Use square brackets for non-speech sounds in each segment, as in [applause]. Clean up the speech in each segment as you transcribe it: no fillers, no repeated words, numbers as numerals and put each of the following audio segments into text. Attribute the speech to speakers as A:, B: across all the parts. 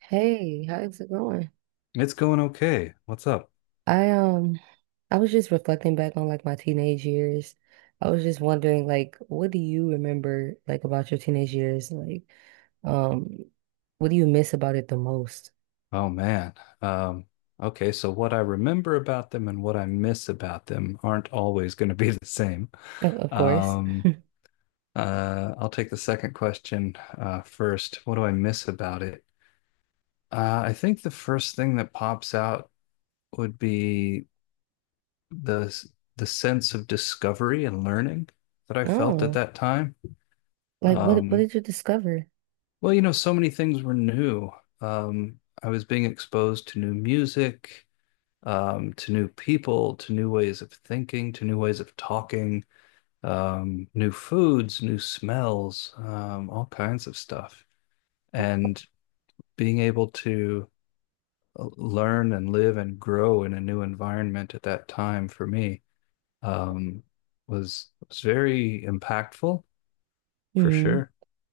A: Hey, how's it going?
B: It's going okay. What's up?
A: I I was just reflecting back on like my teenage years. I was just wondering like what do you remember like about your teenage years? Like um what do you miss about it the most? [laughs]
B: Oh man. Um, okay, so what I remember about them and what I miss about them aren't always going to be [laughs] the same.
A: Of course.
B: Um, I'll take the second question first. What do I miss about it? I think the first thing that pops out would be the the sense of discovery and learning that I felt at
A: Oh,
B: that time.
A: like what
B: Um,
A: did you discover?
B: well, you know, so many things were new. I was being exposed to new music, to new people, to new ways of thinking, to new ways of talking, new foods, new smells, all kinds of stuff. And being able to learn and live and grow in a new environment at that time for me, um, was very impactful for
A: Hmm.
B: sure.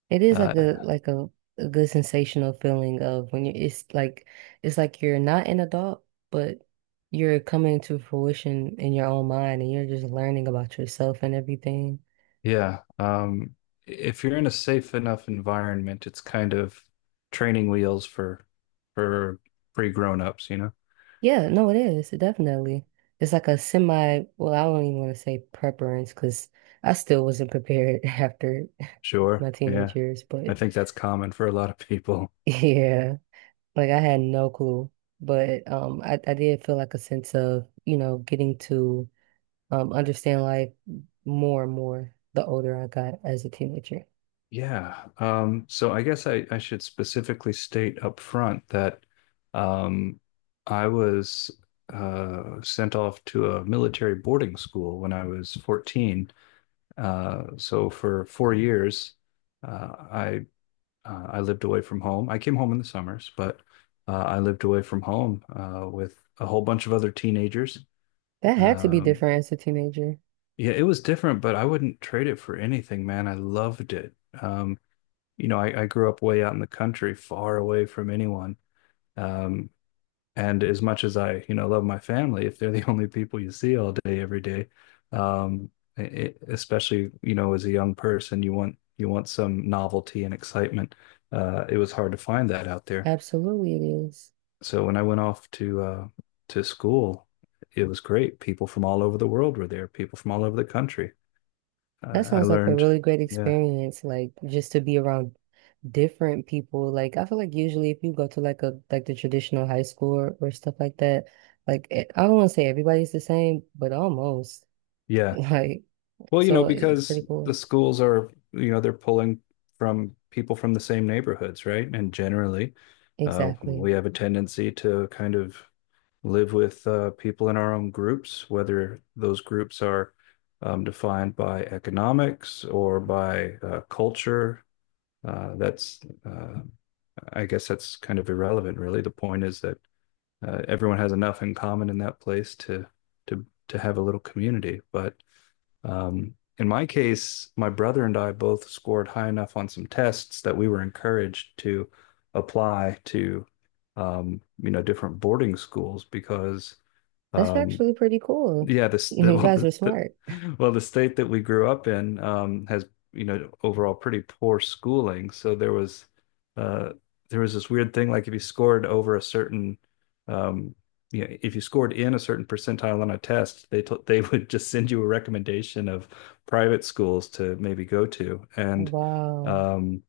A: It is like
B: Uh,
A: a a good sensational feeling of when you it's like you're not an adult, but you're coming to fruition in your own mind and you're just learning about yourself and everything.
B: yeah, if you're in a safe enough environment, it's kind of training wheels for for pre grown ups, you know.
A: Yeah, no, it is. Definitely. It's like a semi, well, I don't even want to say preference because I still wasn't prepared [laughs] after
B: Sure.
A: my
B: Yeah.
A: teenage years,
B: I
A: but
B: think that's common for a lot of people.
A: [laughs] yeah, like I had no clue. I did feel like a sense of, getting to understand life more and more the older I got as a teenager.
B: Yeah. So I guess I should specifically state up front that, um, I was sent off to a military boarding school when I was 14. So for 4 years, uh, I I lived away from home. I came home in the summers, but I lived away from home with a whole bunch of other teenagers.
A: That had to be
B: Um,
A: different as a teenager.
B: Yeah, it was different, but I wouldn't trade it for anything, man. I loved it. Um, I grew up way out in the country, far away from anyone. Um, and as much as I, you know, love my family, if they're the [laughs] only people you see all day, every day, um, it, especially, you know, as a young person, you want some novelty and excitement. It was hard to find that out there.
A: Absolutely it is.
B: So when I went off to school, it was great. People from all over the world were there, people from all over the country. I
A: That
B: I
A: sounds like a
B: learned.
A: really great
B: Yeah.
A: experience, like just to be around different people. Like I feel like usually if you go to like a like the traditional high school or stuff like that, like it, I don't want to say everybody's the same, but almost. [laughs]
B: Yeah.
A: Like
B: Well, you know,
A: so it's pretty
B: because
A: cool.
B: the schools are, you know, they're pulling from people from the same neighborhoods, right? And generally,
A: Exactly.
B: we have a tendency to kind of live with people in our own groups, whether those groups are, defined by economics or by culture. Uh, that's, uh, I guess that's kind of irrelevant, really. The point is that, everyone has enough in common in that place to to have a little community. But, in my case, my brother and I both scored high enough on some tests that we were encouraged to apply to, you know, different boarding schools because,
A: That's
B: um,
A: actually pretty cool. [laughs]
B: yeah, this the, [laughs]
A: You
B: well
A: guys
B: the,
A: were
B: the
A: smart.
B: the state that we grew up in, has, you know, overall pretty poor schooling. So there was, uh, there was this weird thing like if you scored over a certain, um, you know, if you scored in a certain percentile on a test, they t- they [laughs] would just send you a recommendation of private schools to maybe go to. And,
A: Wow.
B: um,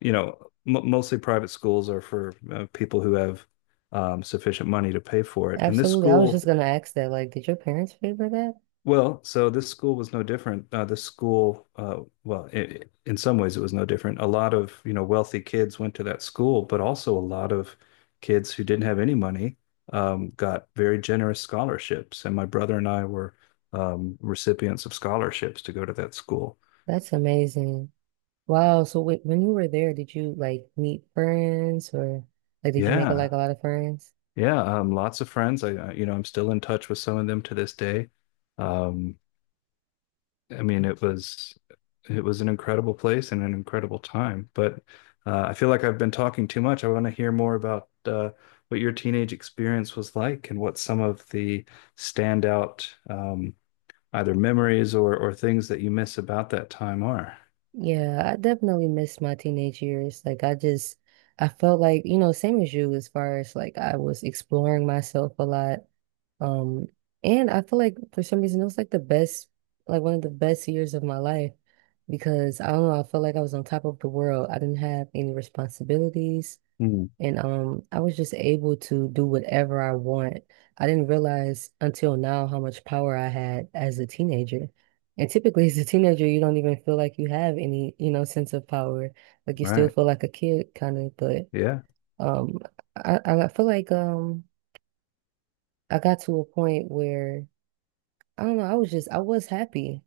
B: you know, m mostly private schools are for people who have, sufficient money to pay for it. And this
A: Absolutely. I was just
B: school,
A: gonna ask that. Like, did your parents favor that?
B: this school was no different. This school, well, I In some ways, it was no different. A lot of, you know, wealthy kids went to that school, but also a lot of kids who didn't have any money, got very generous scholarships. And my brother and I were, recipients of scholarships to go to that school.
A: That's amazing. Wow. So when you were there, did you like meet friends or like did you make
B: Yeah,
A: like a lot of friends?
B: yeah, lots of friends. I, you know, I'm still in touch with some of them to this day. Um, I mean, it was an incredible place and an incredible time. But, I feel like I've been talking too much. I want to hear more about what your teenage experience was like and what some of the standout, either memories or things that you miss about that time are.
A: Yeah, I definitely miss my teenage years. Like I just I felt like, you know, same as you as far as like I was exploring myself a lot. Um and I feel like for some reason it was like the best like one of the best years of my life because I don't know, I felt like I was on top of the world. I didn't have any responsibilities.
B: Hmm.
A: And I was just able to do whatever I want. I didn't realize until now how much power I had as a teenager. And typically, as a teenager, you don't even feel like you have any, you know, sense of power. Like you still
B: Right.
A: feel like a kid, kind of. But
B: Yeah.
A: um, I feel like I got to a point where I don't know. I was happy.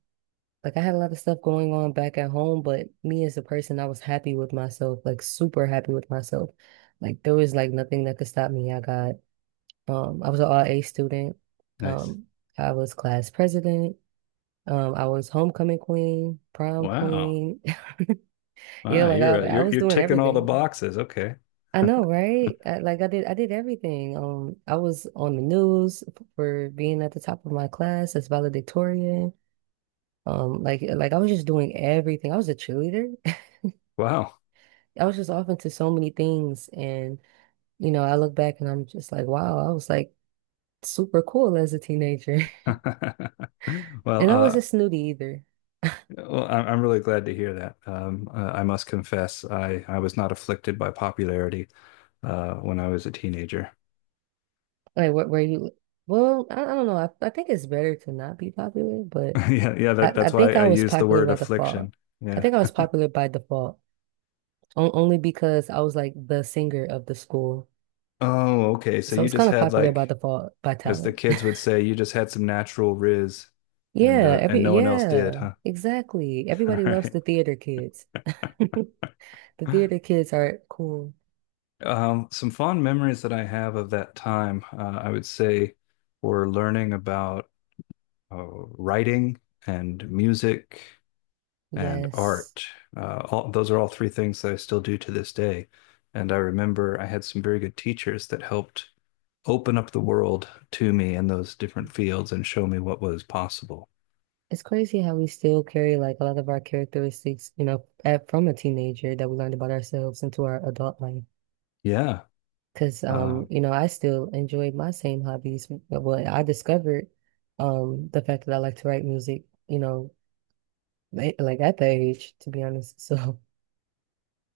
A: Like I had a lot of stuff going on back at home, but me as a person, I was happy with myself, like super happy with myself. Like there was like nothing that could stop me. I got. I was an RA student.
B: Nice.
A: Um, I was class president. I was homecoming queen, prom
B: Wow.
A: queen. [laughs] Yeah,
B: Wow. You're uh,
A: like, I
B: you're
A: was
B: you're
A: doing
B: ticking all the
A: everything.
B: boxes. Okay.
A: I know, right? I did everything. I was on the news for being at the top of my class as valedictorian. I was just doing everything. I was a cheerleader.
B: Wow.
A: [laughs] I was just off into so many things, and you know, I look back and I'm just like, wow, I was like super cool as a teenager,
B: [laughs]
A: [laughs]
B: Well,
A: and I wasn't snooty either.
B: I'm really glad to hear that. I must confess, I was not afflicted by popularity when I was a teenager.
A: Like where you well, I don't know. I think it's better to not be popular, but
B: [laughs] Yeah, yeah,
A: I, I
B: that's why
A: think
B: I
A: I was
B: used the
A: popular
B: word
A: by default.
B: affliction.
A: I
B: Yeah.
A: think I was popular by default, only because I was like the singer of the school.
B: Oh, okay. So
A: So I
B: you
A: was
B: just
A: kind of
B: had
A: popular by
B: like,
A: default by
B: as the
A: talent. [laughs]
B: kids would say, you just had some natural riz, and
A: Yeah,
B: uh, and
A: every
B: no one else did,
A: yeah,
B: huh?
A: exactly.
B: [laughs] All
A: Everybody loves
B: right.
A: the theater kids. [laughs] The theater kids are cool.
B: Some fond memories that I have of that time, I would say, were learning about writing and music and
A: Yes.
B: art. All, those are all three things that I still do to this day. And I remember I had some very good teachers that helped open up the world to me in those different fields and show me what was possible.
A: It's crazy how we still carry like a lot of our characteristics, you know, from a teenager that we learned about ourselves into our adult life.
B: Yeah.
A: Because
B: Uh,
A: you know, I still enjoy my same hobbies. Well, I discovered the fact that I like to write music, you know, like at that age, to be honest. [laughs] So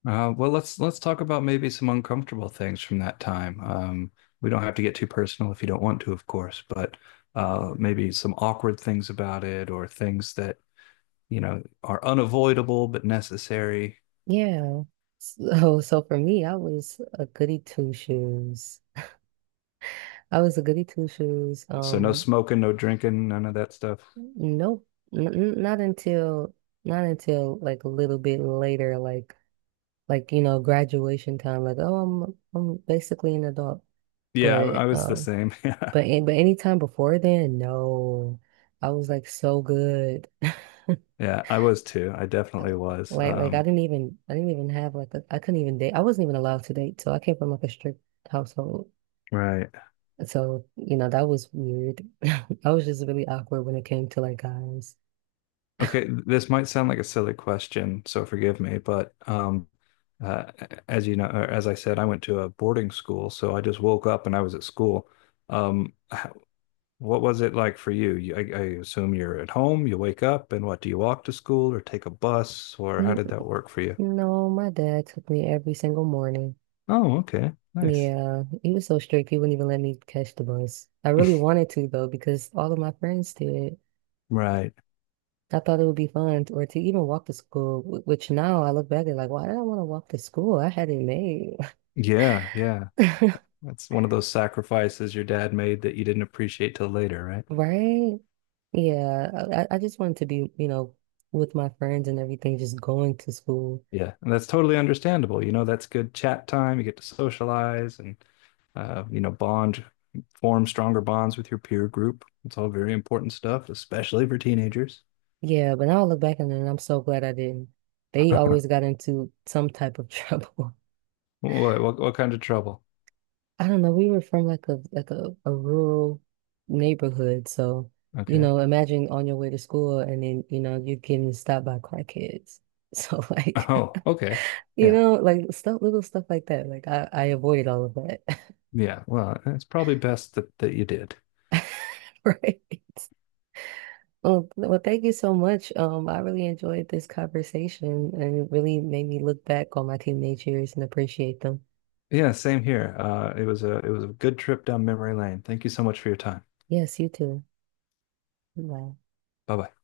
B: well, let's talk about maybe some uncomfortable things from that time. We don't have to get too personal if you don't want to, of course, but, maybe some awkward things about it or things that you know are unavoidable but necessary.
A: yeah. So for me, I was a goody two shoes. I was a goody two shoes.
B: So no smoking, no drinking, none of that stuff.
A: Nope, not until not until like a little bit later, like you know, graduation time. Like, oh, I'm basically an adult.
B: Yeah, I
A: But
B: was the
A: um
B: same. [laughs] Yeah.
A: but anytime before then, no, I was like so good. [laughs]
B: Yeah, I was too. I definitely was.
A: Like I didn't even I didn't even have like a, I couldn't even date. I wasn't even allowed to date. So I came from like a strict household.
B: Right.
A: So you know that was weird. [laughs] I was just really awkward when it came to like guys. [laughs]
B: Okay, this might sound like a silly question, so forgive me, but, uh, as you know, or as I said, I went to a boarding school, so I just woke up and I was at school. Um, h- what was it like for you? I assume you're at home, you wake up, and what, do you walk to school or take a bus, or how
A: Mm,
B: did that work for you?
A: no, my dad took me every single morning.
B: Oh, okay. Nice.
A: Yeah, he was so strict. He wouldn't even let me catch the bus. I really
B: [laughs]
A: wanted to though, because all of my friends did.
B: Right.
A: I thought it would be fun, or to even walk to school. Which now I look back at like, why did I want to walk to school? I had it made,
B: Yeah, yeah.
A: [laughs]
B: That's one of those sacrifices your dad made that you didn't appreciate till later, right?
A: right? Yeah, I just wanted to be, you know, with my friends and everything, just going to school.
B: Yeah, and that's totally understandable. You know, that's good chat time. You get to socialize and, you know, bond, form stronger bonds with your peer group. It's all very important stuff, especially for teenagers. [laughs]
A: Yeah, but now I look back on it, and I'm so glad I didn't. They always got into some type of [laughs] trouble.
B: What kind of trouble?
A: I don't know. We were from like a rural neighborhood, so you
B: Okay.
A: know, imagine on your way to school and then you know you're getting stopped by car kids. So [laughs]
B: [laughs]
A: like
B: Oh, okay.
A: you
B: Yeah.
A: know, like stuff, little stuff like that. Like I avoided all of that,
B: Yeah. Well, it's probably best that you did.
A: [laughs] right? Well, thank you so much. I really enjoyed this conversation, and it really made me look back on my teenage years and appreciate them.
B: Yeah, same here. It was a good trip down memory lane. Thank you so much for your time.
A: Yes, you too. Bye.
B: Bye bye.